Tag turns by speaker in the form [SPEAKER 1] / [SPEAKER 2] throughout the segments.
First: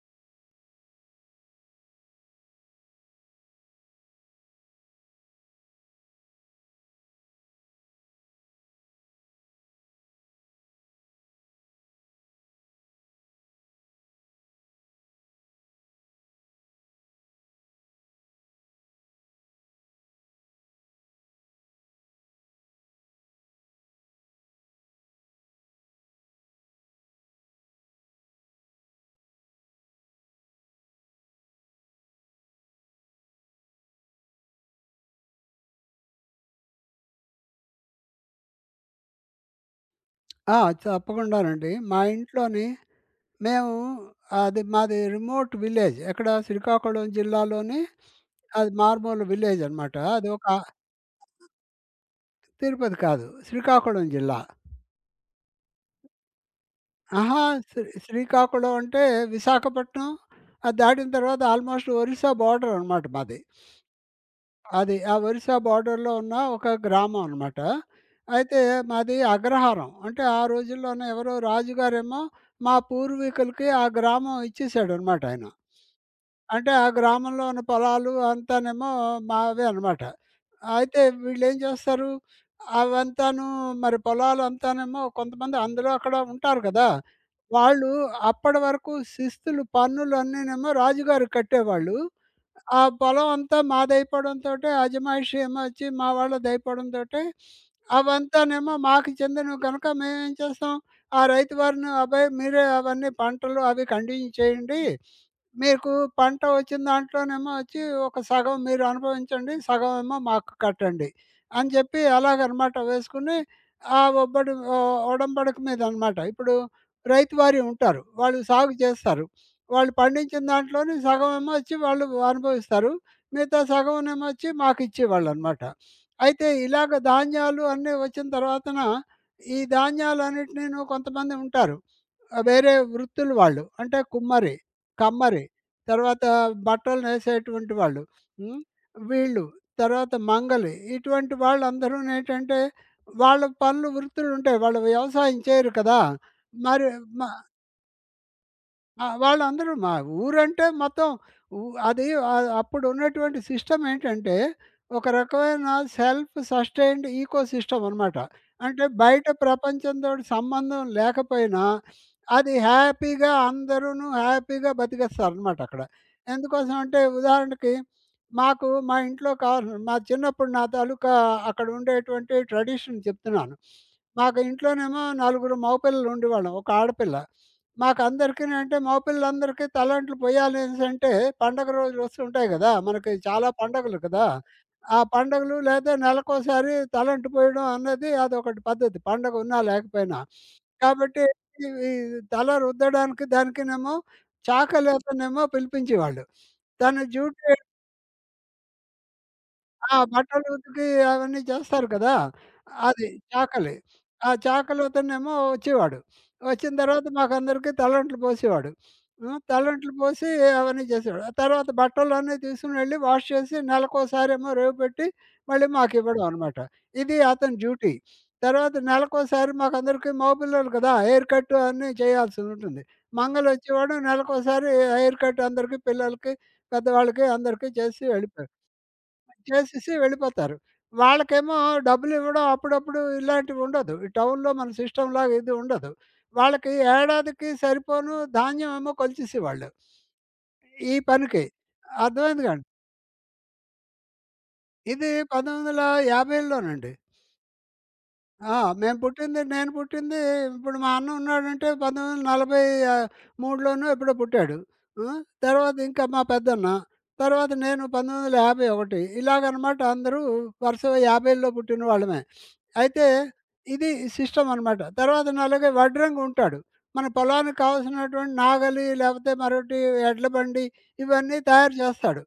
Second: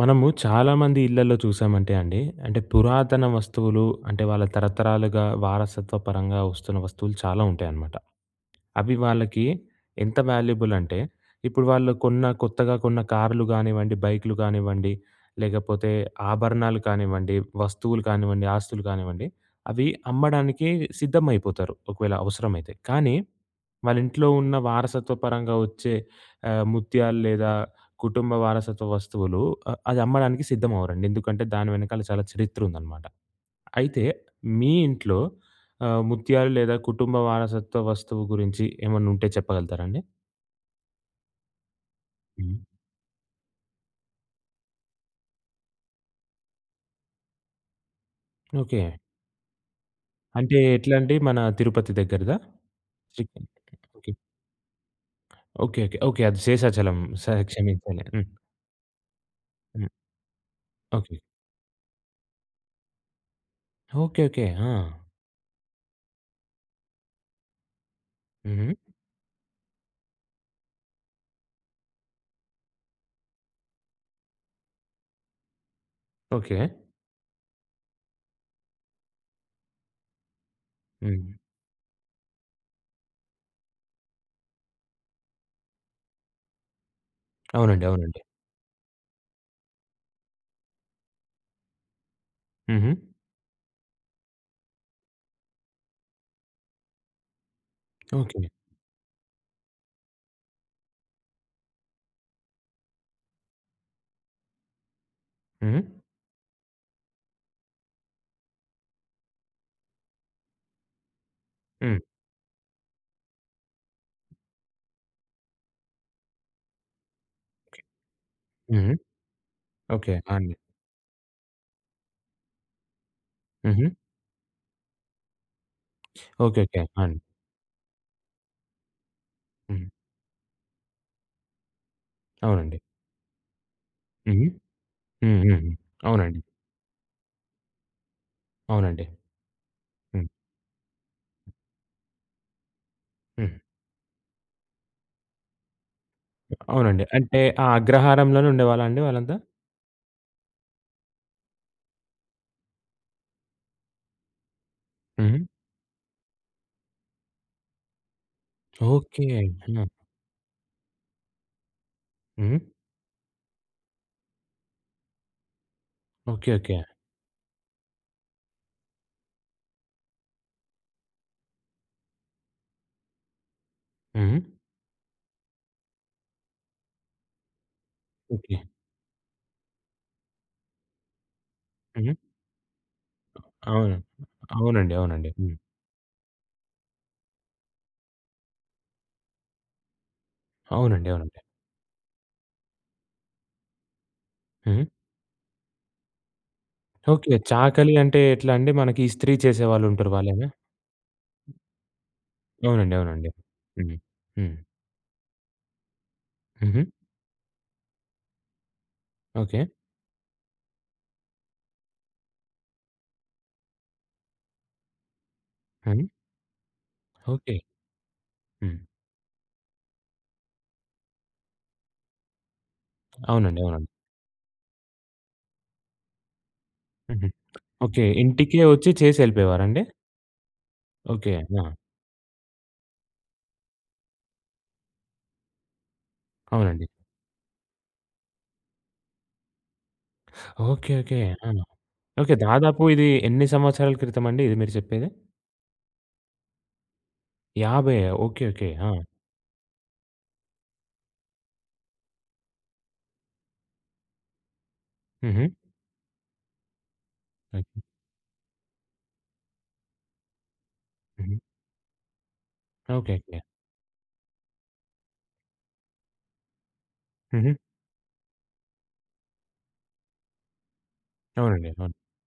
[SPEAKER 1] మనము చాలామంది ఇళ్లలో చూసామంటే అండి, అంటే పురాతన వస్తువులు అంటే వాళ్ళ తరతరాలుగా వారసత్వ పరంగా వస్తున్న వస్తువులు చాలా ఉంటాయన్నమాట. అవి వాళ్ళకి ఎంత వాల్యుబుల్ అంటే, ఇప్పుడు వాళ్ళు కొత్తగా కొన్న కార్లు కానివ్వండి, బైక్‌లు కానివ్వండి, లేకపోతే ఆభరణాలు కానివ్వండి, వస్తువులు కానివ్వండి, ఆస్తులు కానివ్వండి, అవి అమ్మడానికి సిద్ధమైపోతారు ఒకవేళ అవసరమైతే. కానీ వాళ్ళ ఇంట్లో ఉన్న వారసత్వ పరంగా వచ్చే ముత్యాలు లేదా కుటుంబ వారసత్వ వస్తువులు అది అమ్మడానికి సిద్ధమవ్వరండి. ఎందుకంటే దాని వెనకాల చాలా చరిత్ర ఉందనమాట. అయితే మీ ఇంట్లో ముత్యాలు లేదా కుటుంబ వారసత్వ వస్తువు గురించి ఏమన్నా ఉంటే చెప్పగలుగుతారా అండి?
[SPEAKER 2] ఆ! తప్పకుండానండి. మా
[SPEAKER 1] హ్మ్.
[SPEAKER 2] ఇంట్లోని మేము అది మాది రిమోట్ విలేజ్. ఎక్కడ శ్రీకాకుళం జిల్లాలోని అది
[SPEAKER 1] ఓకే.
[SPEAKER 2] మారుమూల విలేజ్ అనమాట. అది ఒక
[SPEAKER 1] అంటే ఎట్లా అండి మన తిరుపతి దగ్గరదా?
[SPEAKER 2] తిరుపతి కాదు,
[SPEAKER 1] చికెన్.
[SPEAKER 2] శ్రీకాకుళం
[SPEAKER 1] ఓకే.
[SPEAKER 2] జిల్లా.
[SPEAKER 1] ఓకే. ఓకే. ఓకే. అది శేషాచలం. స
[SPEAKER 2] అహా! శ్రీ
[SPEAKER 1] క్షమించాలి. హ్మ్.
[SPEAKER 2] శ్రీకాకుళం అంటే
[SPEAKER 1] హ్మ్.
[SPEAKER 2] విశాఖపట్నం అది దాటిన
[SPEAKER 1] ఓకే.
[SPEAKER 2] తర్వాత ఆల్మోస్ట్ ఒరిస్సా బోర్డర్ అనమాట మాది.
[SPEAKER 1] ఓకే. ఓకే. ఆ!
[SPEAKER 2] అది ఆ ఒరిస్సా బోర్డర్‌లో ఉన్న ఒక గ్రామం అనమాట. అయితే
[SPEAKER 1] హుహు.
[SPEAKER 2] మాది అగ్రహారం. అంటే ఆ రోజుల్లోనే ఎవరో రాజుగారేమో మా పూర్వీకులకి ఆ గ్రామం ఇచ్చేసాడనమాట ఆయన.
[SPEAKER 1] ఓకే.
[SPEAKER 2] అంటే ఆ గ్రామంలో ఉన్న పొలాలు అంతానేమో మావే అనమాట. అయితే
[SPEAKER 1] హ్మ్.
[SPEAKER 2] వీళ్ళేం చేస్తారు, అవంతాను మరి పొలాలంతానేమో కొంతమంది అందులో అక్కడ ఉంటారు కదా!
[SPEAKER 1] అవునండి.
[SPEAKER 2] వాళ్ళు
[SPEAKER 1] అవునండి.
[SPEAKER 2] అప్పటి వరకు శిస్తులు పన్నులన్నీనేమో రాజుగారికి కట్టేవాళ్ళు. ఆ
[SPEAKER 1] హుహు.
[SPEAKER 2] పొలం అంతా మాదైపోవడంతోటే, అజమాయిషి ఏమో వచ్చి మా వాళ్ళదైపోవడంతోటే,
[SPEAKER 1] ఓకే.
[SPEAKER 2] అవంతానేమో మాకు చెందినవి కనుక మేమేం చేస్తాం, ఆ రైతు వారిని "అబ్బాయి మీరే అవన్నీ పంటలు అవి కంటిన్యూ చేయండి.
[SPEAKER 1] హుహు.
[SPEAKER 2] మీకు పంట వచ్చిన దాంట్లోనేమో వచ్చి ఒక సగం మీరు అనుభవించండి. సగం ఏమో మాకు కట్టండి" అని
[SPEAKER 1] హ్మ్.
[SPEAKER 2] చెప్పి అలాగనమాట వేసుకుని, ఆ ఒబ్బడి ఒ ఒడంబడిక మీదనమాట. ఇప్పుడు రైతువారీ ఉంటారు. వాళ్ళు సాగు
[SPEAKER 1] హుహు.
[SPEAKER 2] చేస్తారు. వాళ్ళు
[SPEAKER 1] ఓకే. ఆ!
[SPEAKER 2] పండించిన
[SPEAKER 1] అండి.
[SPEAKER 2] దాంట్లోని సగం ఏమో వచ్చి వాళ్ళు అనుభవిస్తారు. మిగతా
[SPEAKER 1] హుహు.
[SPEAKER 2] సగం ఏమో వచ్చి మాకిచ్చేవాళ్ళనమాట. అయితే
[SPEAKER 1] ఓకే. ఓకే. ఆ!
[SPEAKER 2] ఇలాగ
[SPEAKER 1] అండి.
[SPEAKER 2] ధాన్యాలు అన్నీ వచ్చిన తర్వాతన, ఈ
[SPEAKER 1] హ్మ్.
[SPEAKER 2] ధాన్యాలన్నిటినీను కొంతమంది ఉంటారు. ఆ వేరే
[SPEAKER 1] అవునండి.
[SPEAKER 2] వృత్తులు వాళ్ళు. అంటే
[SPEAKER 1] హుహు.
[SPEAKER 2] కుమ్మరి,
[SPEAKER 1] హ్మ్.
[SPEAKER 2] కమ్మరి,
[SPEAKER 1] హ్మ్. హ్మ్.
[SPEAKER 2] తర్వాత
[SPEAKER 1] అవునండి.
[SPEAKER 2] బట్టలు నేసేటువంటి వాళ్ళు. హ్మ్.
[SPEAKER 1] అవునండి.
[SPEAKER 2] వీళ్ళు, తర్వాత
[SPEAKER 1] హ్మ్.
[SPEAKER 2] మంగలి ఇటువంటి వాళ్ళందరూనేంటంటే వాళ్ళ
[SPEAKER 1] హ్మ్.
[SPEAKER 2] పనులు వృత్తులుంటాయి. వాళ్ళు వ్యవసాయం చేయరు కదా! మరి
[SPEAKER 1] అవునండి.
[SPEAKER 2] మ
[SPEAKER 1] అంటే ఆ అగ్రహారంలోనే ఉండేవాళ్ళా అండి
[SPEAKER 2] ఆ!
[SPEAKER 1] వాళ్ళంతా?
[SPEAKER 2] వాళ్ళందరూ మా ఊరంటే మొత్తం ఊ అది అప్పుడు ఉన్నటువంటి సిస్టమ్ ఏంటంటే, ఒక
[SPEAKER 1] హుహు.
[SPEAKER 2] రకమైన సెల్ఫ్ సస్టైన్డ్ ఈకో సిస్టమ్ అనమాట. అంటే
[SPEAKER 1] ఓకే.
[SPEAKER 2] బయట
[SPEAKER 1] ఆ!
[SPEAKER 2] ప్రపంచంతోటి సంబంధం లేకపోయినా, అది
[SPEAKER 1] హుహు.
[SPEAKER 2] హ్యాపీగా అందరూను హ్యాపీగా బతికేస్తారనమాట అక్కడ.
[SPEAKER 1] ఓకే. ఓకే.
[SPEAKER 2] ఎందుకోసం అంటే ఉదాహరణకి, మాకు మా ఇంట్లో కావాల్సిన మా చిన్నప్పుడు నా తాలూకా అక్కడ ఉండేటువంటి ట్రెడిషన్ చెప్తున్నాను.
[SPEAKER 1] హుహు.
[SPEAKER 2] మాకు ఇంట్లోనేమో నలుగురు మగపిల్లలు ఉండేవాళ్ళం. ఒక ఆడపిల్ల. మాకందరికీ
[SPEAKER 1] ఓకే.
[SPEAKER 2] అంటే మగపిల్లలందరికీ తలంట్లు పొయ్యాలనేసంటే పండగ రోజులు
[SPEAKER 1] హుహు.
[SPEAKER 2] వస్తుంటాయి గదా! మనకి చాలా
[SPEAKER 1] అవును.
[SPEAKER 2] పండగలు కదా!
[SPEAKER 1] అవునండి.
[SPEAKER 2] ఆ
[SPEAKER 1] అవునండి. హ్మ్.
[SPEAKER 2] పండగలు లేదా నెలకోసారి తలంటు పోయడం అన్నది అదొకటి పద్ధతి. పండగ ఉన్నా లేకపోయినా.
[SPEAKER 1] అవునండి.
[SPEAKER 2] కాబట్టి
[SPEAKER 1] అవునండి.
[SPEAKER 2] ఇవి తల రుద్దడానికి దానికినేమో
[SPEAKER 1] హుహు.
[SPEAKER 2] చాకలేతనేమో పిలిపించేవాళ్ళు. తన
[SPEAKER 1] ఓకే.
[SPEAKER 2] డ్యూటీ
[SPEAKER 1] చాకలి అంటే ఎట్లా అండి? మనకి ఇస్త్రీ
[SPEAKER 2] ఆ!
[SPEAKER 1] చేసేవాళ్ళుంటారు వాళ్ళేనా?
[SPEAKER 2] బట్టలు ఉతికి అవన్నీ చేస్తారు కదా!
[SPEAKER 1] అవునండి.
[SPEAKER 2] అది
[SPEAKER 1] అవునండి.
[SPEAKER 2] చాకలి.
[SPEAKER 1] హ్మ్.
[SPEAKER 2] ఆ
[SPEAKER 1] హ్మ్.
[SPEAKER 2] చాకలితనేమో వచ్చేవాడు. వచ్చిన
[SPEAKER 1] హుహు.
[SPEAKER 2] తర్వాత మాకందరికీ తలంట్లు పోసేవాడు. హ్మ్.
[SPEAKER 1] ఓకే.
[SPEAKER 2] తలంట్లు పోసి అవన్నీ చేసేవాడు. ఆ తర్వాత బట్టలన్నీ తీసుకొని వెళ్లి వాష్ చేసి నెలకోసారేమో రేవుపెట్టి మళ్ళీ
[SPEAKER 1] హ్మ్.
[SPEAKER 2] మాకివ్వడం అనమాట. ఇది
[SPEAKER 1] ఓకే.
[SPEAKER 2] అతని డ్యూటీ. తర్వాత
[SPEAKER 1] హ్మ్.
[SPEAKER 2] నెలకోసారి మాకందరికీ మగపిల్లలు కదా! హెయిర్ కట్ అన్నీ చేయాల్సుంటుంది.
[SPEAKER 1] అవునండి. అవునండి.
[SPEAKER 2] మంగలొచ్చేవాడు నెలకోసారి హెయిర్ కట్ అందరికీ పిల్లలకి, పెద్దవాళ్ళకి
[SPEAKER 1] హుహు.
[SPEAKER 2] అందరికీ చేసి
[SPEAKER 1] ఓకే.
[SPEAKER 2] వెళ్ళిపోయేవాడు.
[SPEAKER 1] ఇంటికే వచ్చి చేసి ఎళ్ళిపోయేవారండి?
[SPEAKER 2] చేసేసి వెళ్ళిపోతారు.
[SPEAKER 1] ఓకే.
[SPEAKER 2] వాళ్ళకేమో
[SPEAKER 1] ఆ!
[SPEAKER 2] డబ్బులివ్వడం అప్పుడప్పుడు ఇలాంటివుండదు. ఈ టౌన్‌లో మన సిస్టమ్‌లాగా ఇది ఉండదు. వాళ్ళకి
[SPEAKER 1] అవునండి.
[SPEAKER 2] ఏడాదికి సరిపోను ధాన్యం ఏమో కొలిచేసేవాళ్ళు
[SPEAKER 1] ఓకే.
[SPEAKER 2] ఈ
[SPEAKER 1] ఓకే.
[SPEAKER 2] పనికి.
[SPEAKER 1] ఆ! ఓకే.
[SPEAKER 2] అర్థమైంది కాండి.
[SPEAKER 1] దాదాపు ఇది ఎన్ని సంవత్సరాల క్రితమండి ఇది మీరు చెప్పేది?
[SPEAKER 2] ఇది 1950లోనండి.
[SPEAKER 1] 50. ఓకే.
[SPEAKER 2] ఆ!
[SPEAKER 1] ఓకే. ఆ!
[SPEAKER 2] మేము పుట్టింది నేను పుట్టింది ఇప్పుడు మా అన్న ఉన్నాడంటే 1943లోనో ఎప్పుడో పుట్టాడు. హ్మ్.
[SPEAKER 1] హుహు.
[SPEAKER 2] తర్వాత ఇంకా మా పెద్దన్న. తర్వాత
[SPEAKER 1] ఓకే.
[SPEAKER 2] నేను 1951 ఇలాగనమాట అందరూ వరుసగా
[SPEAKER 1] హుహు.
[SPEAKER 2] 50లో పుట్టిన వాళ్ళమే. అయితే
[SPEAKER 1] ఓకే. ఓకే.
[SPEAKER 2] ఇది సిస్టమ్ అనమాట. తర్వాతను అలాగే వడ్రంగి ఉంటాడు. మన
[SPEAKER 1] హుహు.
[SPEAKER 2] పొలానికి కావాల్సినటువంటి నాగలి, లేకపోతే మరొకటి ఎడ్ల బండి ఇవన్నీ
[SPEAKER 1] అవునండి.
[SPEAKER 2] తయారు
[SPEAKER 1] అవును.
[SPEAKER 2] చేస్తాడు.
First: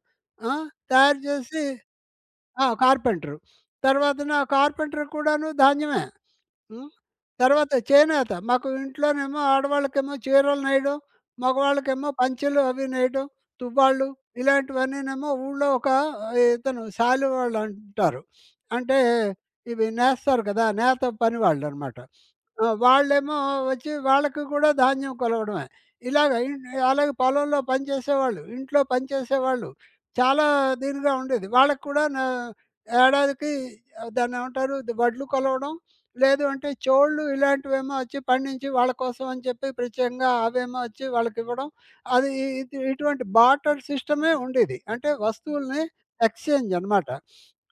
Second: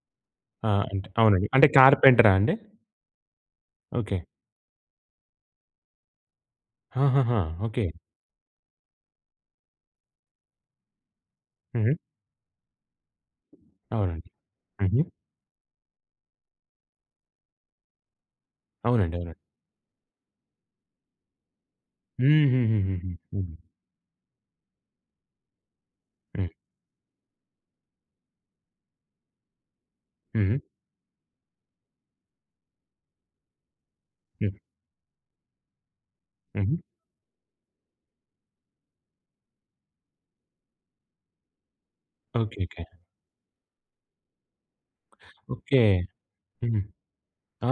[SPEAKER 2] ఆ!
[SPEAKER 1] ఆ! అంటే
[SPEAKER 2] తయారు
[SPEAKER 1] అవునండి.
[SPEAKER 2] చేసి
[SPEAKER 1] అంటే కార్పెంటరా అండి?
[SPEAKER 2] ఆ! కార్పెంటరు.
[SPEAKER 1] ఓకే.
[SPEAKER 2] తర్వాతన ఆ కార్పెంటర్‌కి కూడాను ధాన్యమే. హ్మ్.
[SPEAKER 1] ఆహాహా!
[SPEAKER 2] తర్వాత
[SPEAKER 1] ఓకే.
[SPEAKER 2] చేనేత. మాకు ఇంట్లోనేమో ఆడవాళ్ళకేమో చీరలు నేయడం,
[SPEAKER 1] హుహు.
[SPEAKER 2] మగవాళ్ళకేమో పంచెలు అవి నేయడం, తువ్వాళ్ళు
[SPEAKER 1] అవునండి. హుహు.
[SPEAKER 2] ఇలాంటివన్నీనేమో ఊళ్ళో ఒక ఇతను శాలువాళ్ళు అంటారు. అంటే
[SPEAKER 1] అవునండి. అవునండి.
[SPEAKER 2] ఇవి నేస్తారు కదా! నేత పనివాళ్ళనమాట. ఆ!
[SPEAKER 1] హుహుహుహుహు.
[SPEAKER 2] వాళ్ళేమో
[SPEAKER 1] హ్మ్.
[SPEAKER 2] వచ్చి వాళ్ళకి కూడా ధాన్యం కొలవడమే. ఇలాగ
[SPEAKER 1] హ్మ్.
[SPEAKER 2] ఇన్ అలాగే పొలంలో పనిచేసేవాళ్ళు, ఇంట్లో పనిచేసేవాళ్ళు చాలా
[SPEAKER 1] హుహు.
[SPEAKER 2] దీనిగా ఉండేది. వాళ్ళకి కూడా నా ఏడాదికి
[SPEAKER 1] హ్మ్.
[SPEAKER 2] దాన్నేమంటారు? వడ్లు కొలవడం లేదు అంటే
[SPEAKER 1] హుహు.
[SPEAKER 2] చోళ్ళు ఇలాంటివేమో వచ్చి పండించి వాళ్ళ కోసం అని చెప్పి ప్రత్యేకంగా అవేమో వచ్చి వాళ్ళకివ్వడం. అది ఇ
[SPEAKER 1] ఓకే.
[SPEAKER 2] ఇది
[SPEAKER 1] ఓకే.
[SPEAKER 2] ఇటువంటి బార్టర్ సిస్టమే ఉండేది. అంటే
[SPEAKER 1] ఓకే.
[SPEAKER 2] వస్తువుల్ని ఎక్స్‌చేంజ్
[SPEAKER 1] హ్మ్.
[SPEAKER 2] అనమాట.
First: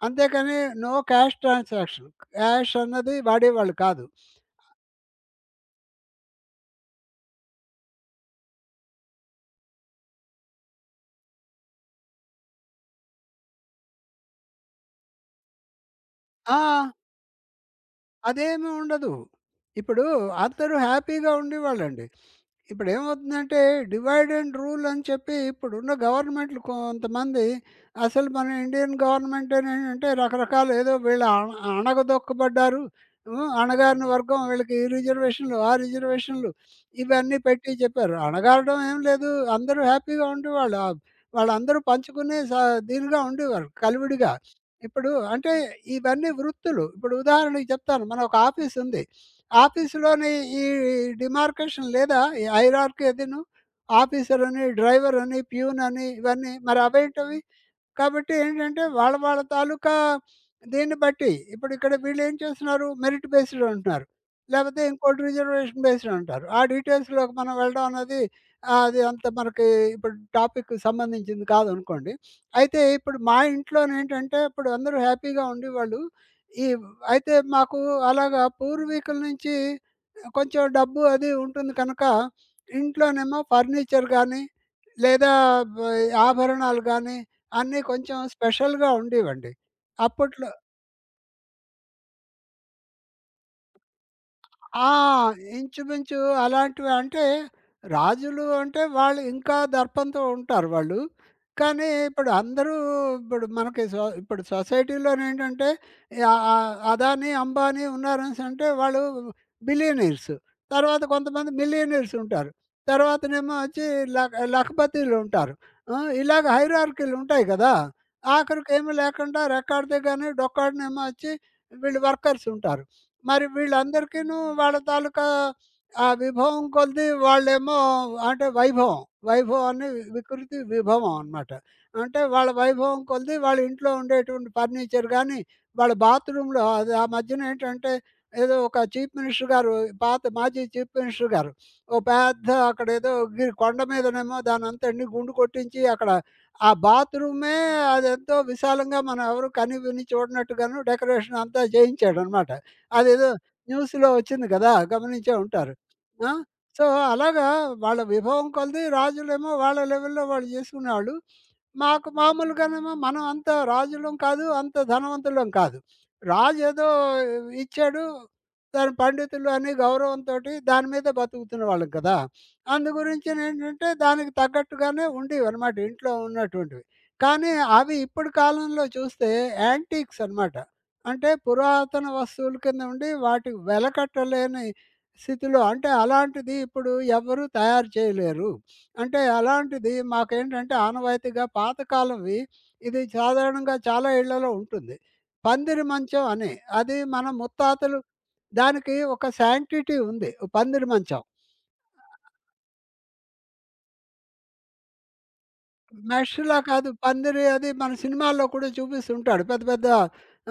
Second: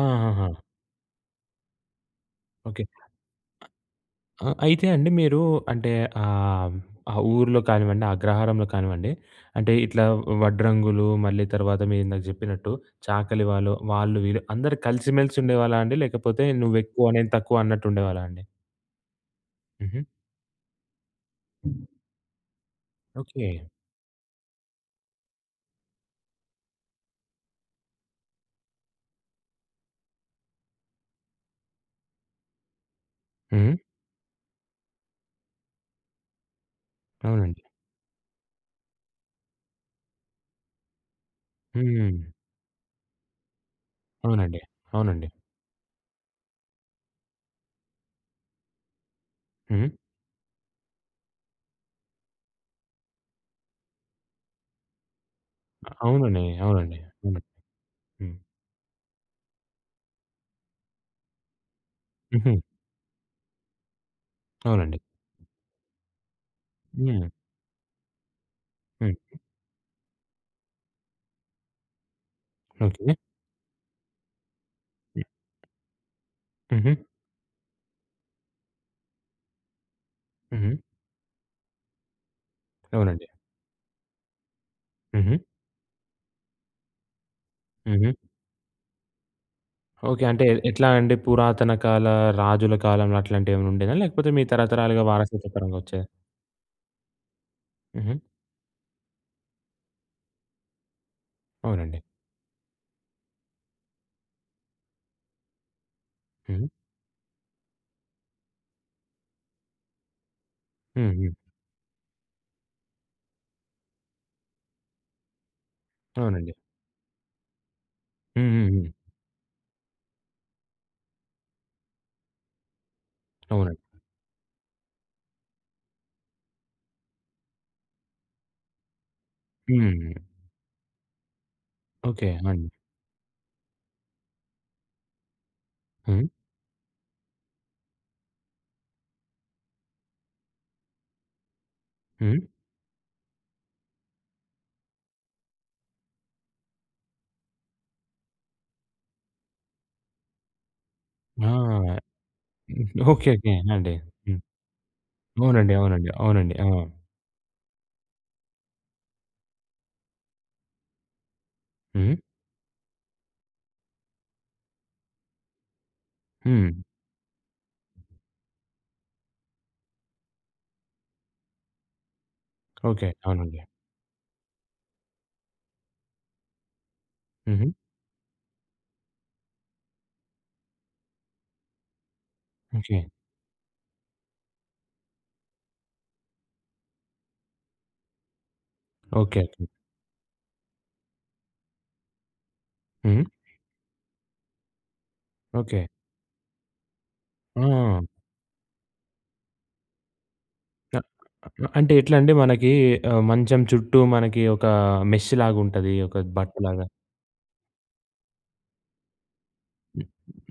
[SPEAKER 1] ఆహాహా!
[SPEAKER 2] అంతేకాని no cash transaction. Cash
[SPEAKER 1] okay.
[SPEAKER 2] అన్నది వాడేవాళ్ళు కాదు.
[SPEAKER 1] ఆ! అయితే అండి మీరు అంటే ఆహ్, ఆ ఊర్లో కానివ్వండి, అగ్రహారంలో కానివ్వండి, అంటే ఇట్లా వడ్రంగులు, మళ్ళీ తర్వాత మీరిందాక జెప్పినట్టు చాకలి వాళ్ళు, వీళ్ళు అందరూ కలిసిమెలిసి ఉండేవాళ్ళా అండి? లేకపోతే
[SPEAKER 2] ఆ!
[SPEAKER 1] నువ్వెక్కువ నేను తక్కువ అన్నట్టు ఉండేవాళ్ళా అండి?
[SPEAKER 2] అదేమి ఉండదు.
[SPEAKER 1] హుహు.
[SPEAKER 2] ఇప్పుడు అందరూ హ్యాపీగా ఉండేవాళ్ళండి.
[SPEAKER 1] ఓకే.
[SPEAKER 2] ఇప్పుడేమవుతుందంటే డివైడ్ అండ్ రూల్ అని చెప్పి ఇప్పుడున్న గవర్నమెంట్లు కొంతమంది అసలు మన ఇండియన్ గవర్నమెంట్ ఏంటంటే రకరకాల ఏదో వీళ్ళు అణ అణగదొక్కబడ్డారు,
[SPEAKER 1] హ్మ్.
[SPEAKER 2] అణగారిన వర్గం వీళ్ళకి ఈ రిజర్వేషన్లు ఆ రిజర్వేషన్లు ఇవన్నీ
[SPEAKER 1] అవునండి.
[SPEAKER 2] పెట్టి చెప్పారు. అణగారడం ఏం లేదు, అందరూ హ్యాపీగా ఉండేవాళ్ళు. వాళ్ళందరూ
[SPEAKER 1] హ్మ్.
[SPEAKER 2] దీనిగా ఉండేవారు కలివిడిగా.
[SPEAKER 1] అవునండి.
[SPEAKER 2] ఇప్పుడు
[SPEAKER 1] అవునండి.
[SPEAKER 2] అంటే ఇవన్నీ వృత్తులు. ఇప్పుడు ఉదాహరణకి చెప్తాను, మన ఒక ఆఫీస్ ఉంది.
[SPEAKER 1] హ్మ్.
[SPEAKER 2] ఆఫీస్‌లోని ఈ డిమార్కేషన్ లేదా? ఈ హైరార్కీ అదీను. ఆఫీసర్ అని, డ్రైవర్ అని, ప్యూన్ అని
[SPEAKER 1] అవునండి.
[SPEAKER 2] ఇవన్నీ మరి
[SPEAKER 1] అవునండి.
[SPEAKER 2] అవేంటవి?
[SPEAKER 1] హ్మ్.
[SPEAKER 2] కాబట్టి
[SPEAKER 1] హ్మ్.
[SPEAKER 2] ఏంటంటే వాళ్ళ వాళ్ళ తాలూకా దీన్ని బట్టి ఇప్పుడు ఇక్కడ వీళ్ళేం
[SPEAKER 1] హుహు.
[SPEAKER 2] చేస్తున్నారు మెరిట్ బేస్డ్ అంటున్నారు. లేకపోతే
[SPEAKER 1] అవునండి.
[SPEAKER 2] ఇంకోటి రిజర్వేషన్ బేస్డ్ అంటారు. ఆ
[SPEAKER 1] హ్మ్.
[SPEAKER 2] డీటెయిల్స్‌లోకి మనం వెళ్ళడం అన్నది అది
[SPEAKER 1] హ్మ్.
[SPEAKER 2] అంత మనకి ఇప్పుడు టాపిక్‌కి సంబంధించింది కాదనుకోండి. అయితే
[SPEAKER 1] ఓకే.
[SPEAKER 2] ఇప్పుడు మా ఇంట్లోనేంటంటే ఇప్పుడు అందరూ
[SPEAKER 1] హ్మ్.
[SPEAKER 2] హ్యాపీగా ఉండేవాళ్ళు. ఈ
[SPEAKER 1] హుహు.
[SPEAKER 2] అయితే మాకు అలాగా పూర్వీకుల నుంచి కొంచెం
[SPEAKER 1] హుహు.
[SPEAKER 2] డబ్బు అది ఉంటుంది కనుక
[SPEAKER 1] అవునండి.
[SPEAKER 2] ఇంట్లోనేమో ఫర్నిచర్ గానీ, లేదా
[SPEAKER 1] హుహు.
[SPEAKER 2] బ్ ఆభరణాలు గానీ అన్నీ
[SPEAKER 1] హుహు.
[SPEAKER 2] కొంచెం స్పెషల్‌గా ఉండేవండి.
[SPEAKER 1] ఓకే. అంటే
[SPEAKER 2] అప్పట్లో
[SPEAKER 1] ఎట్లా అండి? పురాతన కాల రాజుల కాలంలో అట్లాంటివేమైనా ఉండేదా? లేకపోతే మీ
[SPEAKER 2] ఆ!
[SPEAKER 1] తరతరాలుగా వారసత్వ పరంగా వచ్చేదా?
[SPEAKER 2] ఇంచుమించు అలాంటివి అంటే
[SPEAKER 1] హుహు.
[SPEAKER 2] రాజులు అంటే వాళ్ళు ఇంకా దర్పంతో ఉంటారు వాళ్ళు. కానీ
[SPEAKER 1] అవునండి.
[SPEAKER 2] ఇప్పుడు అందరూ ఇప్పుడు మనకి సో ఇప్పుడు సొసైటీలోనేంటంటే ఆహ్,
[SPEAKER 1] హ్మ్.
[SPEAKER 2] ఆహ్, అదానీ, అంబానీ ఉన్నారనేసంటే వాళ్ళు బిలియనీర్స్. తర్వాత
[SPEAKER 1] హ్మ్. హ్మ్.
[SPEAKER 2] కొంతమంది మిలియనీర్స్ ఉంటారు. తర్వాతనేమో వచ్చి లఖపతీలు ఉంటారు. ఆ! ఇలాగ
[SPEAKER 1] అవునండి.
[SPEAKER 2] హైరార్కీలు ఉంటాయి కదా!
[SPEAKER 1] హ్మ్. హ్మ్. హ్మ్.
[SPEAKER 2] ఆఖరికేమీ లేకుండా రెక్కాడితే గాని డొక్కాడనేమో వచ్చి వీళ్ళు వర్కర్స్ ఉంటారు. మరి
[SPEAKER 1] అవునండి.
[SPEAKER 2] వీళ్ళందరికీను వాళ్ళ తాలూకా ఆ విభవం కొలిది వాళ్ళేమో అంటే వైభవాన్ని
[SPEAKER 1] హ్మ్.
[SPEAKER 2] వికృతి విభవం అనమాట. అంటే
[SPEAKER 1] ఓకే.
[SPEAKER 2] వాళ్ళ
[SPEAKER 1] అండి.
[SPEAKER 2] వైభవం కొలిది వాళ్ళ ఇంట్లో ఉండేటువంటి ఫర్నిచర్ గానీ, వాళ్ళ
[SPEAKER 1] హ్మ్.
[SPEAKER 2] బాత్రూమ్‌లో అది ఆ మధ్యన ఏంటంటే ఏదో ఒక చీఫ్ మినిస్టర్ గారు, పాత మాజీ చీఫ్ మినిస్టర్ గారు, ఓ
[SPEAKER 1] హ్మ్.
[SPEAKER 2] పెద్ద అక్కడేదో గిరి కొండ మీదనేమో దానంతటిని గుండు కొట్టించి అక్కడ ఆ బాత్రూమే అదెంతో విశాలంగా మనం ఎవరు కని విని చూడనట్టుగాను డెకరేషన్ అంతా
[SPEAKER 1] ఆ!
[SPEAKER 2] చేయించాడనమాట. అదేదో
[SPEAKER 1] ఓకే. ఓకే. అండి.
[SPEAKER 2] న్యూస్‌లో
[SPEAKER 1] హ్మ్.
[SPEAKER 2] వచ్చింది కదా! గమనించే
[SPEAKER 1] అవునండి.
[SPEAKER 2] ఉంటారు.
[SPEAKER 1] అవునండి.
[SPEAKER 2] ఆ!
[SPEAKER 1] అవునండి. ఆ!
[SPEAKER 2] సో, అలాగా వాళ్ళ విభవం కొలది రాజులేమో వాళ్ళ లెవెల్‌లో వాళ్ళు చేసుకునేవాళ్ళు. మాకు
[SPEAKER 1] హ్మ్.
[SPEAKER 2] మామూలుగానేమో మనం అంత రాజులం కాదు, అంత ధనవంతులం కాదు. రాజు
[SPEAKER 1] హ్మ్.
[SPEAKER 2] ఏదో ఇచ్చాడు. దాని పండితులు అని గౌరవంతోటి దాని మీద బతుకుతున్న వాళ్ళం కదా! అందు
[SPEAKER 1] ఓకే. అవునండి.
[SPEAKER 2] గురించినేంటంటే దానికి తగ్గట్టుగానే ఉండేవన్నమాట ఇంట్లో ఉన్నటువంటివి. కానీ
[SPEAKER 1] హుహు.
[SPEAKER 2] అవి ఇప్పుడు కాలంలో చూస్తే యాంటీక్స్ అన్నమాట. అంటే పురాతన వస్తువుల కింద
[SPEAKER 1] ఓకే.
[SPEAKER 2] ఉండి వాటికి వెలకట్టలేని స్థితిలో అంటే అలాంటిది ఇప్పుడు ఎవరు తయారు చేయలేరు. అంటే
[SPEAKER 1] ఓకే.
[SPEAKER 2] అలాంటిది మాకేంటంటే ఆనవాయితీగా పాతకాలంవి. ఇది
[SPEAKER 1] హ్మ్.
[SPEAKER 2] సాధారణంగా చాలా ఇళ్ళలో ఉంటుంది.
[SPEAKER 1] ఓకే.
[SPEAKER 2] పందిరి మంచం అని, అది మన
[SPEAKER 1] ఆ!
[SPEAKER 2] ముత్తాతలు, దానికి ఒక శాంక్టిటీ ఉంది. ఓ పందిరి
[SPEAKER 1] అ
[SPEAKER 2] మంచం.
[SPEAKER 1] అంటే ఎట్లండి మనకి మంచం చుట్టూ మనకి ఒక మెష్‌లాగుంటది. ఒక
[SPEAKER 2] మెష్‌లా
[SPEAKER 1] బట్టలాగా.
[SPEAKER 2] కాదు. పందిరి అది మన సినిమాల్లో కూడా చూపిస్తుంటాడు. పెద్ద పెద్ద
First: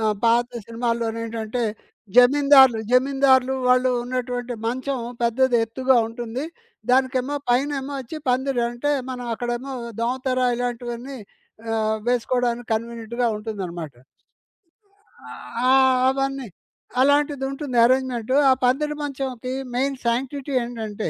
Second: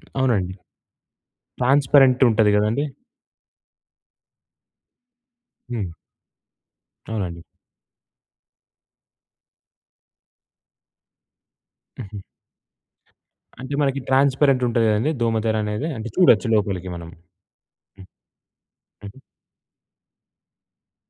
[SPEAKER 2] పాత
[SPEAKER 1] అవునండి.
[SPEAKER 2] సినిమాల్లోనేంటంటే
[SPEAKER 1] ట్రాన్స్‌పరెంట్ ఉంటది
[SPEAKER 2] జమీందార్లు,
[SPEAKER 1] గదండీ!
[SPEAKER 2] జమీందార్లు వాళ్ళు ఉన్నటువంటి మంచం పెద్దది
[SPEAKER 1] హ్మ్.
[SPEAKER 2] ఎత్తుగా ఉంటుంది. దానికేమో
[SPEAKER 1] అవునండి.
[SPEAKER 2] పైనేమో వచ్చి పందిరి అంటే మనం అక్కడేమో దోమతెర ఇలాంటివన్నీ
[SPEAKER 1] హుహు.
[SPEAKER 2] వేసుకోవడానికి కన్వీనియంట్‌గా
[SPEAKER 1] అంటే
[SPEAKER 2] ఉంటుందనమాట.
[SPEAKER 1] మనకి ట్రాన్స్‌పరెంట్ ఉంటది గదండీ! దోమతెర
[SPEAKER 2] ఆ!
[SPEAKER 1] అనేది. అంటే చూడొచ్చు
[SPEAKER 2] అవన్నీ.
[SPEAKER 1] లోపలికి మనం.
[SPEAKER 2] అలాంటిది ఉంటుంది
[SPEAKER 1] హ్మ్.
[SPEAKER 2] అరేంజ్‌మెంటు. ఆ పందిరి
[SPEAKER 1] హుహు.
[SPEAKER 2] మంచంకి మెయిన్ శాంక్టిటీ ఏంటంటే,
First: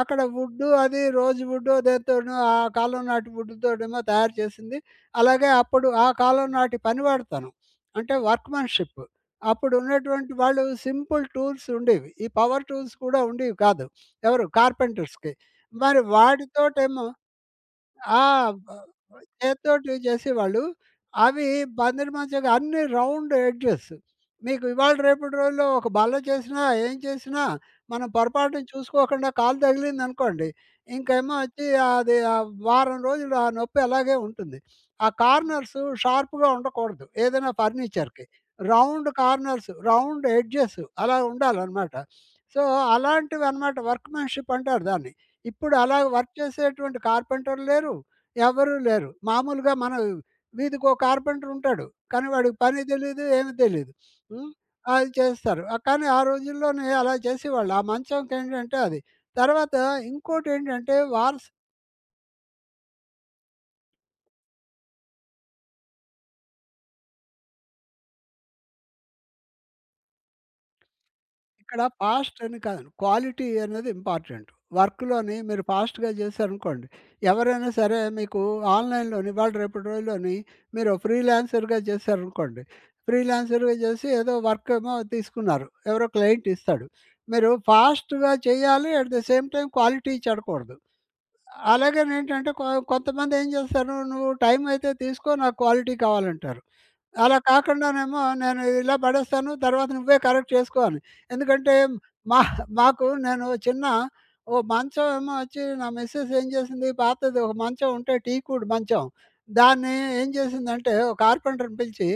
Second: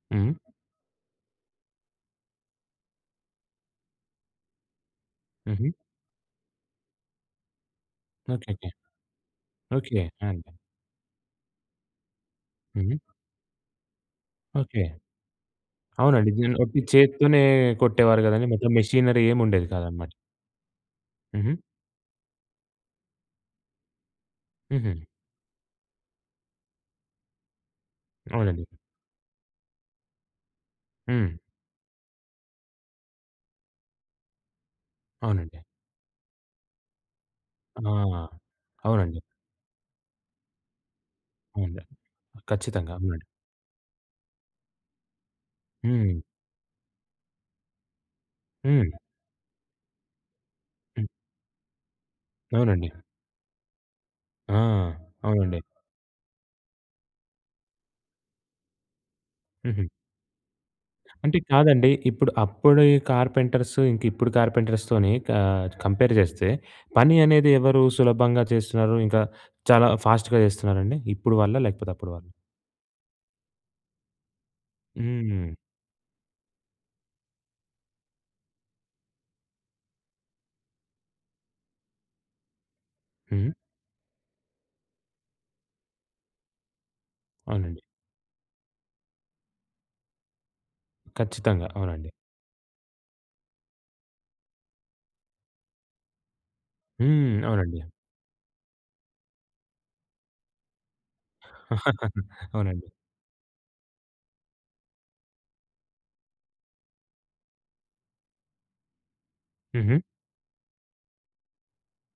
[SPEAKER 2] అక్కడ
[SPEAKER 1] హ్మ్.
[SPEAKER 2] వుడ్డు అది రోజ్ వుడ్డో దేనితోనో ఆ కాలం నాటి వుడ్‌తోనేమో తయారు చేసింది. అలాగే
[SPEAKER 1] హుహు.
[SPEAKER 2] అప్పుడు ఆ కాలం నాటి పనివాడితనం అంటే
[SPEAKER 1] ఓకే. ఓకే.
[SPEAKER 2] వర్క్‌మెన్‌షిప్. అప్పుడు
[SPEAKER 1] ఓకే. ఆ!
[SPEAKER 2] ఉన్నటువంటి
[SPEAKER 1] అండి.
[SPEAKER 2] వాళ్ళు సింపుల్ టూల్స్ ఉండేవి. ఈ పవర్ టూల్స్
[SPEAKER 1] హుహు.
[SPEAKER 2] కూడా ఉండేవి కాదు. ఎవరు?
[SPEAKER 1] ఓకే.
[SPEAKER 2] కార్పెంటర్స్‌కి. మరి
[SPEAKER 1] అవునండి. దీన్ని ఒట్టి
[SPEAKER 2] వాటితోటేమో
[SPEAKER 1] చేత్తోనే
[SPEAKER 2] ఆ!
[SPEAKER 1] కొట్టేవారు గదండీ!
[SPEAKER 2] బ
[SPEAKER 1] మొత్తం మెషినరీ ఏమి ఉండేది
[SPEAKER 2] చేత్తోటి
[SPEAKER 1] కాదనమాట.
[SPEAKER 2] చేసేవాళ్ళు. అవి
[SPEAKER 1] హుహు.
[SPEAKER 2] బందరు మధ్యగా అన్ని రౌండ్ ఎడ్జెస్. మీకు
[SPEAKER 1] హుహు.
[SPEAKER 2] ఇవాళ రేపటి రోజుల్లో ఒక బల్ల చేసినా, ఏం చేసినా మనం పొరపాటున
[SPEAKER 1] అవునండి.
[SPEAKER 2] చూసుకోకుండా కాలు తగిలిందనుకోండి,
[SPEAKER 1] హ్మ్.
[SPEAKER 2] ఇంకేమో వచ్చి అది వారం రోజులు ఆ నొప్పి అలాగే ఉంటుంది. ఆ
[SPEAKER 1] అవునండి.
[SPEAKER 2] కార్నర్స్ షార్ప్‌గా ఉండకూడదు. ఏదైనా
[SPEAKER 1] ఆ!
[SPEAKER 2] ఫర్నిచర్‌కి. రౌండ్
[SPEAKER 1] అవునండి.
[SPEAKER 2] కార్నర్స్, రౌండ్ ఎడ్జెస్ అలా
[SPEAKER 1] అవును.
[SPEAKER 2] ఉండాలనమాట. సో,
[SPEAKER 1] ఖచ్చితంగా. అవునండి.
[SPEAKER 2] అలాంటివనమాట వర్క్‌మెన్‌షిప్ అంటారు దాన్ని. ఇప్పుడు అలా
[SPEAKER 1] హ్మ్.
[SPEAKER 2] వర్క్ చేసేటువంటి కార్పెంటర్లు లేరు. ఎవరు
[SPEAKER 1] హ్మ్.
[SPEAKER 2] లేరు. మామూలుగా మనం వీధికో
[SPEAKER 1] హ్మ్.
[SPEAKER 2] కార్పెంటర్ ఉంటాడు. కానీ వాడికి పని
[SPEAKER 1] అవునండి.
[SPEAKER 2] తెలీదు, ఏమి తెలీదు. హ్మ్.
[SPEAKER 1] ఆ!
[SPEAKER 2] అది
[SPEAKER 1] అవునండి.
[SPEAKER 2] చేస్తారు. కానీ ఆ రోజుల్లోనే అలా చేసేవాళ్ళు. ఆ మంచంకేంటంటే అది. తర్వాత
[SPEAKER 1] హుహు.
[SPEAKER 2] ఇంకోటేంటంటే
[SPEAKER 1] అంటే
[SPEAKER 2] వార్స్
[SPEAKER 1] కాదండి. ఇప్పుడు అప్పుడి కార్పెంటర్స్, ఇంక ఇప్పుడు కార్పెంటర్స్‌తోని కంపేర్ చేస్తే పని అనేది ఎవరు సులభంగా చేస్తున్నారు? ఇంకా చాలా ఫాస్ట్‌గా చేస్తున్నారండి? ఇప్పుడు వాళ్ళా?
[SPEAKER 2] ఇక్కడ
[SPEAKER 1] లేకపోతే అప్పుడు వాళ్ళా?
[SPEAKER 2] ఫాస్ట్ అని కాదండి. క్వాలిటీ అనేది ఇంపార్టెంట్. వర్క్‌లోని
[SPEAKER 1] హ్మ్.
[SPEAKER 2] మీరు ఫాస్ట్‌గా చేశారనుకోండి, ఎవరైనా సరే మీకు ఆన్‌లైన్‌లోని ఇవాళ రేపటి రోజుల్లోని మీరు ఫ్రీలాన్సర్‌గా చేశారనుకోండి,
[SPEAKER 1] హ్మ్.
[SPEAKER 2] ఫ్రీలాన్సర్‌గా చేసి ఏదో వర్క్ ఏమో తీసుకున్నారు. ఎవరో క్లయింట్ ఇస్తాడు. మీరు
[SPEAKER 1] అవునండి.
[SPEAKER 2] ఫాస్ట్‌గా చేయాలి. At the same time quality చెడకూడదు.
[SPEAKER 1] ఖచ్చితంగా. అవునండి.
[SPEAKER 2] అలాగనేంటంటే కొంతమంది ఏం చేస్తారు, "నువ్వు టైం అయితే తీసుకో నాకు క్వాలిటీ కావాలంటారు."
[SPEAKER 1] హ్మ్.
[SPEAKER 2] అలా
[SPEAKER 1] అవునండి.
[SPEAKER 2] కాకుండానేమో నేను ఇలా పడేస్తాను. తర్వాత నువ్వే కరెక్ట్ చేసుకో అని. ఎందుకంటే మా
[SPEAKER 1] అవునండి.
[SPEAKER 2] మాకు నేను చిన్న ఓ మంచం ఏమో వచ్చి నా మిసెస్ ఏం చేసింది పాతది ఒక మంచం ఉంటే టీకుడ్ మంచం. దాన్ని
[SPEAKER 1] హుహు.
[SPEAKER 2] ఏం చేసిందంటే ఒక కార్పెంటర్‌ని పిలిచి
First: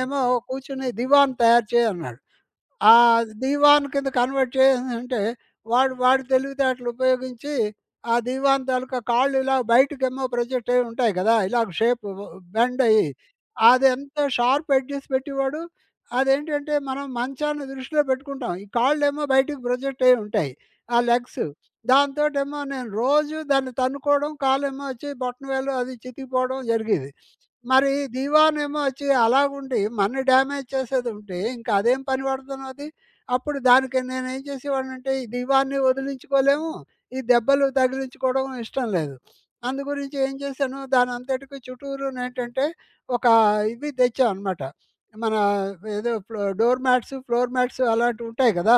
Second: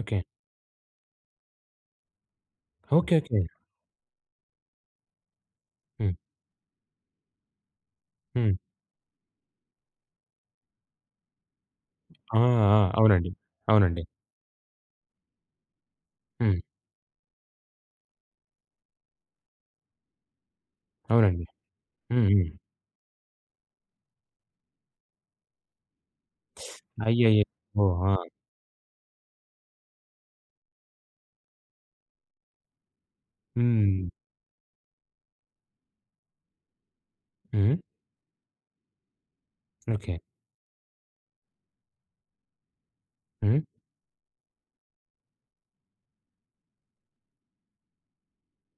[SPEAKER 1] ఓకే.
[SPEAKER 2] కూర్చొని దివాన్ తయారు చేయన్నాడు. ఆ
[SPEAKER 1] ఓకే. ఓకే.
[SPEAKER 2] దీవాన్ కింద కన్వర్ట్ చేసేసంటే, వాడు
[SPEAKER 1] హ్మ్.
[SPEAKER 2] వాడి తెలివితేటలు ఉపయోగించి, ఆ
[SPEAKER 1] హ్మ్.
[SPEAKER 2] దీవాన్ తాలూకా కాళ్ళు ఇలా బయటకేమో ప్రొజెక్ట్ అయ్యి ఉంటాయి కదా! ఇలాగ షేపు
[SPEAKER 1] ఆ! ఆ!
[SPEAKER 2] బెండ్ అయ్యి.
[SPEAKER 1] అవునండి. అవునండి.
[SPEAKER 2] అదెంత షార్ప్ ఎడ్జెస్ పెట్టేవాడు.
[SPEAKER 1] హ్మ్.
[SPEAKER 2] అదేంటంటే, మనం మంచాన్ని దృష్టిలో పెట్టుకుంటాం. ఈ కాళ్ళేమో బయటికి ప్రొజెక్ట్ అయ్యి ఉంటాయి. ఆ లెగ్స్.
[SPEAKER 1] అవునండి. హ్మ్. హ్మ్.
[SPEAKER 2] దాంతోటేమో నేను రోజూ దాన్ని తన్నుకోవడం, కాలేమో వచ్చి బొటనవేలు అది చితికిపోవడం జరిగేది.
[SPEAKER 1] అయ్యయ్యో! ఓ,
[SPEAKER 2] మరి
[SPEAKER 1] ఆ!
[SPEAKER 2] 'దివాన్' ఏమో వచ్చి అలాగుండి మనని డ్యామేజ్ చేసేదుంటే ఇంకా అదేం పని పడుతున్నది. అప్పుడు దానికి
[SPEAKER 1] హ్మ్.
[SPEAKER 2] నేనేం చేసేవాడినంటే ఈ 'దివాన్‌ని' వదిలించుకోలేము. ఈ దెబ్బలు
[SPEAKER 1] హ్మ్.
[SPEAKER 2] తగిలించుకోవడం ఇష్టం లేదు. అందు
[SPEAKER 1] ఓకే.
[SPEAKER 2] గురించి ఏం చేశాను దానంతటికి చుట్టూరునేంటంటే ఒక
[SPEAKER 1] హ్మ్.
[SPEAKER 2] ఇవి తెచ్చామనమాట. మన ఏదో డోర్ మ్యాట్స్, ఫ్లోర్ మ్యాట్స్ అలాంటివి ఉంటాయి కదా!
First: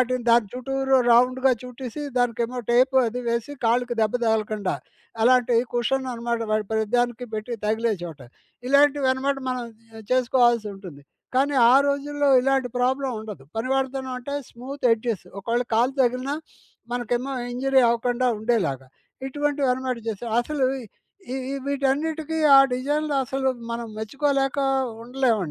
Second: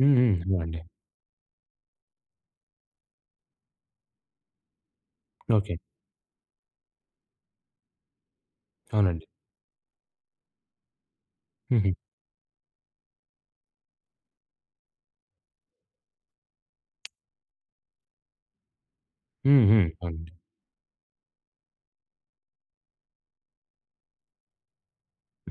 [SPEAKER 1] హ్మ్. హ్మ్.
[SPEAKER 2] దాని
[SPEAKER 1] అవునండి.
[SPEAKER 2] చుట్టూరు రౌండ్‌గా చుట్టేసి దానికేమో టేప్ అది వేసి కాళ్ళకి దెబ్బ తగలకుండా అలాంటి
[SPEAKER 1] ఓకే.
[SPEAKER 2] కుషన్ అనమాట వాడి ప్రతిదానికి పెట్టి తగిలే చోట. ఇలాంటివి
[SPEAKER 1] అవునండి.
[SPEAKER 2] అనమాట మనం చేసుకోవాల్సి ఉంటుంది. కానీ ఆ
[SPEAKER 1] హుహు.
[SPEAKER 2] రోజుల్లో ఇలాంటి ప్రాబ్లమ్ ఉండదు. పనివాడితోనే అంటే స్మూత్ ఎడ్జెస్ ఒకవేళ కాలు తగిలినా మనకేమో ఇంజురీ అవ్వకుండా ఉండేలాగా.
[SPEAKER 1] హ్మ్.
[SPEAKER 2] ఇటువంటివి
[SPEAKER 1] హ్మ్.
[SPEAKER 2] అనమాట
[SPEAKER 1] అవునండి.
[SPEAKER 2] చేశారు. అసలు ఈ ఈ వీటన్నిటికి ఆ డిజైన్‌లు అసలు మనం మెచ్చుకోలేక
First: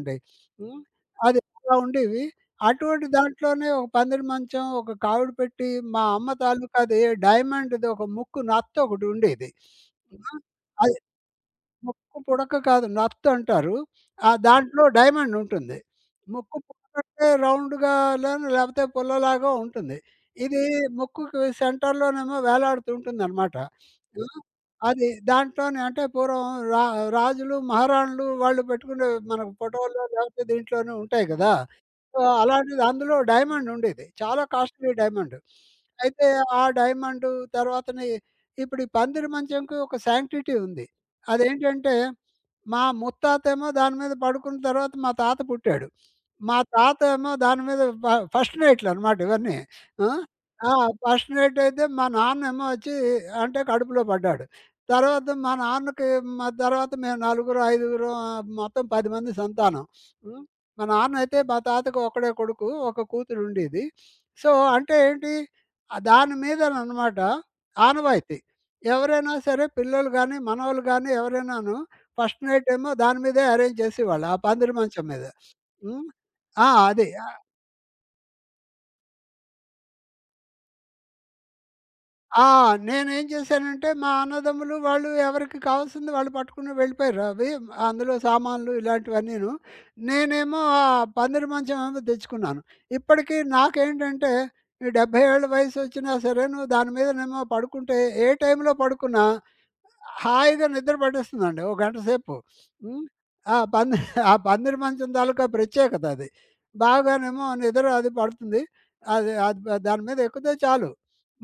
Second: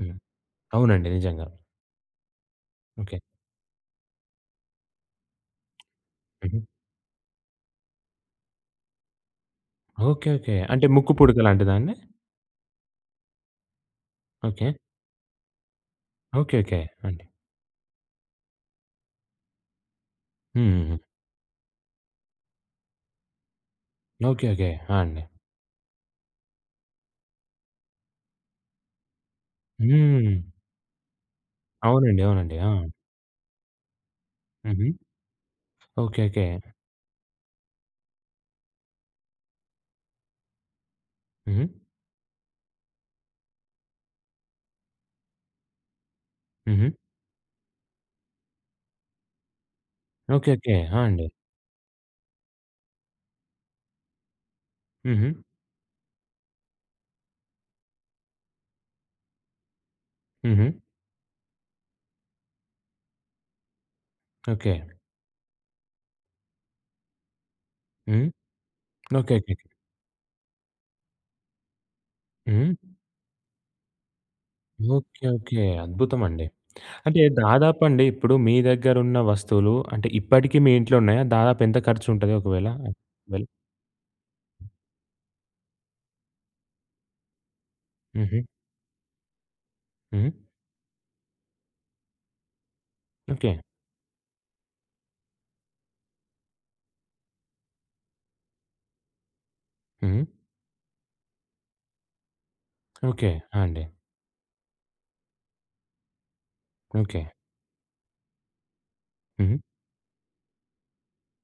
[SPEAKER 1] హ్మ్.
[SPEAKER 2] హ్మ్.
[SPEAKER 1] అవునండి.
[SPEAKER 2] అది
[SPEAKER 1] నిజంగా.
[SPEAKER 2] అలా ఉండేవి. అటువంటి
[SPEAKER 1] ఓకే.
[SPEAKER 2] దాంట్లోనే ఒక పందిరి మంచం, ఒక కావిడి పెట్టి, మా అమ్మ
[SPEAKER 1] హుహు.
[SPEAKER 2] తాలూకాది డైమండ్‌ది ఒక ముక్కు నత్త ఒకటి ఉండేది.
[SPEAKER 1] ఓకే.
[SPEAKER 2] ఆ!
[SPEAKER 1] ఓకే. అంటే
[SPEAKER 2] అది
[SPEAKER 1] ముక్కు పుడక లాంటిదా అండి?
[SPEAKER 2] ముక్కు పుడక కాదు, నత్ అంటారు. ఆ
[SPEAKER 1] ఓకే.
[SPEAKER 2] దాంట్లో డైమండ్ ఉంటుంది.
[SPEAKER 1] ఓకే.
[SPEAKER 2] ముక్కు
[SPEAKER 1] ఓకే.
[SPEAKER 2] పుడక
[SPEAKER 1] అండి.
[SPEAKER 2] అంటే రౌండ్‌గా లాను లేకపోతే పుల్లలాగా ఉంటుంది. ఇది
[SPEAKER 1] హ్మ్. హ్మ్. హ్మ్.
[SPEAKER 2] ముక్కుకి సెంటర్‌లోనేమో వేలాడుతుంటుందనమాట. హ్మ్.
[SPEAKER 1] ఓకే. ఓకే. ఆ!
[SPEAKER 2] అది
[SPEAKER 1] అండి.
[SPEAKER 2] దాంట్లోనే అంటే పూర్వం రా రాజులు, మహారాణులు వాళ్ళు పెట్టుకునే మనకు ఫోటోల్లో
[SPEAKER 1] హ్మ్.
[SPEAKER 2] లేకపోతే దీంట్లోనే ఉంటాయి కదా! సో,
[SPEAKER 1] అవునండి. అవునండి. ఆ!
[SPEAKER 2] అలాంటిది అందులో డైమండ్ ఉండేది. చాలా
[SPEAKER 1] హుహు.
[SPEAKER 2] Costly diamond.
[SPEAKER 1] ఓకే.
[SPEAKER 2] అయితే
[SPEAKER 1] ఓకే.
[SPEAKER 2] ఆ డైమండ్ తర్వాతని ఇప్పుడు ఈ పందిరి మంచంకి ఒక శాంక్టిటీ ఉంది.
[SPEAKER 1] హుహు.
[SPEAKER 2] అదేంటంటే, మా ముత్తాతేమో దాని మీద పడుకున్న తర్వాత మా తాత పుట్టాడు. మా
[SPEAKER 1] హుహు.
[SPEAKER 2] తాత ఏమో దాని మీద ఫస్ట్ నైట్‌లనమాట ఇవన్నీ. ఆ!
[SPEAKER 1] ఓకే.
[SPEAKER 2] ఆ!
[SPEAKER 1] ఓకే. ఆ! అండి.
[SPEAKER 2] ఫస్ట్ నైట్ అయితే మా నాన్నేమో వచ్చి అంటే కడుపులో పడ్డాడు.
[SPEAKER 1] హుహు.
[SPEAKER 2] తర్వాత మా నాన్నకి మా తర్వాత మేము నలుగురు, ఐదుగురం మొత్తం 10 మంది సంతానం. హ్మ్.
[SPEAKER 1] హుహు.
[SPEAKER 2] మా నాన్నయితే మా తాతకి ఒక్కడే కొడుకు. ఒక కూతురు ఉండేది. So,
[SPEAKER 1] okay.
[SPEAKER 2] అంటే ఏంటి దాని మీదననమాట
[SPEAKER 1] హ్మ్.
[SPEAKER 2] ఆనవాయితీ. ఎవరైనా
[SPEAKER 1] ఓకే. ఓకే.
[SPEAKER 2] సరే పిల్లలు గానీ, మనవళ్ళు గానీ ఎవరైనాను ఫస్ట్ నైట్
[SPEAKER 1] హ్మ్.
[SPEAKER 2] ఏమో దాని మీదే అరేంజ్ చేసేవాళ్ళు. ఆ పందిరి మంచం
[SPEAKER 1] ఓకే.
[SPEAKER 2] మీద.
[SPEAKER 1] ఓకే.
[SPEAKER 2] హ్మ్.
[SPEAKER 1] అద్భుతమండి.
[SPEAKER 2] ఆ! అది.
[SPEAKER 1] అంటే దాదాపండి ఇప్పుడు మీ దగ్గరున్న వస్తువులు అంటే ఇప్పటికి మీ ఇంట్లో ఉన్నాయా? దాదాపు ఎంత ఖర్చుంటది
[SPEAKER 2] ఆ!
[SPEAKER 1] ఒకవేళ?
[SPEAKER 2] నేనేం
[SPEAKER 1] ఒకవేళ.
[SPEAKER 2] చేశానంటే మా అన్నదమ్ములు వాళ్ళు ఎవరికి కావాల్సింది వాళ్ళు పట్టుకుని వెళ్ళిపోయారు అవి. అందులో
[SPEAKER 1] హుహు.
[SPEAKER 2] సామాన్లు ఇలాంటివన్నీను.
[SPEAKER 1] హుహు.
[SPEAKER 2] నేనేమో ఆ పందిరి మంచం ఏమో తెచ్చుకున్నాను. ఇప్పటికి
[SPEAKER 1] ఓకే.
[SPEAKER 2] నాకేంటంటే ఈ 70 ఏళ్ల వయసొచ్చినా సరేను దాని మీదనేమో పడుకుంటే ఏ టైంలో పడుకున్నా
[SPEAKER 1] హ్మ్.
[SPEAKER 2] హాయిగా నిద్ర పట్టేస్తుందండి. ఓ గంట సేపు. హ్మ్.
[SPEAKER 1] ఓకే.
[SPEAKER 2] ఆ!
[SPEAKER 1] ఆ! అండి.
[SPEAKER 2] ఆ పందిరి మంచం తాలూకా ప్రత్యేకత అది.
[SPEAKER 1] ఓకే.
[SPEAKER 2] బాగానేమో నిద్ర అది పడుతుంది. అది
[SPEAKER 1] హ్మ్.
[SPEAKER 2] అది ప- దాని మీద ఎక్కితే చాలు.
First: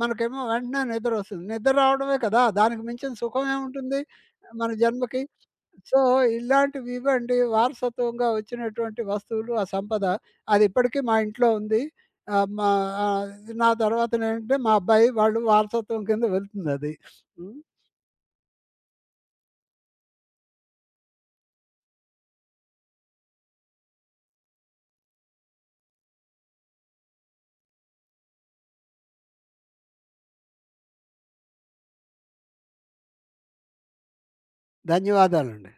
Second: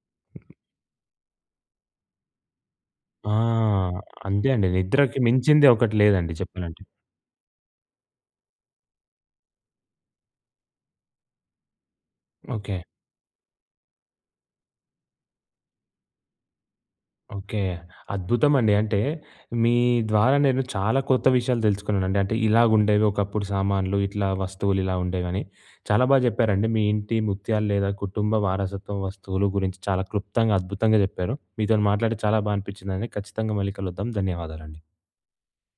[SPEAKER 2] మనకేమో వెంటనే నిద్రొస్తుంది. నిద్ర రావడమే కదా! దానికి మించిన
[SPEAKER 1] ఆ!
[SPEAKER 2] సుఖం ఏముంటుంది
[SPEAKER 1] అంతే అండి.
[SPEAKER 2] మన
[SPEAKER 1] నిద్రకి
[SPEAKER 2] జన్మకి?
[SPEAKER 1] మించింది ఒకటి
[SPEAKER 2] సో,
[SPEAKER 1] లేదండి చెప్పాలంటే.
[SPEAKER 2] ఇలాంటివి ఇవ్వండి వారసత్వంగా వచ్చినటువంటి వస్తువులు, ఆ సంపద అది ఇప్పటికీ మా ఇంట్లో ఉంది. ఆహ్, మా
[SPEAKER 1] ఓకే.
[SPEAKER 2] ఆహ్, నా తర్వాతనేంటంటే మా అబ్బాయి వాళ్ళు వారసత్వం కింద వెళ్తుందది. హ్మ్.
[SPEAKER 1] ఓకే. అద్భుతమండి. అంటే మీ ద్వారా నేను చాలా కొత్త విషయాలు తెలుసుకున్నానండి. అంటే ఇలాగుండేవి ఒకప్పుడు సామాన్లు, ఇట్లా వస్తువులు ఇలా ఉండేవని. చాలా బాగా చెప్పారండి. మీ ఇంటి ముత్యాలు లేదా కుటుంబ వారసత్వం వస్తువులు గురించి చాలా క్లుప్తంగా, అద్భుతంగా చెప్పారు. మీతోని మాట్లాడి చాలా అనిపించిందండి. ఖచ్చితంగా మళ్ళీ కలుద్దాం. ధన్యవాదాలండి.
[SPEAKER 2] ధన్యవాదాలండి.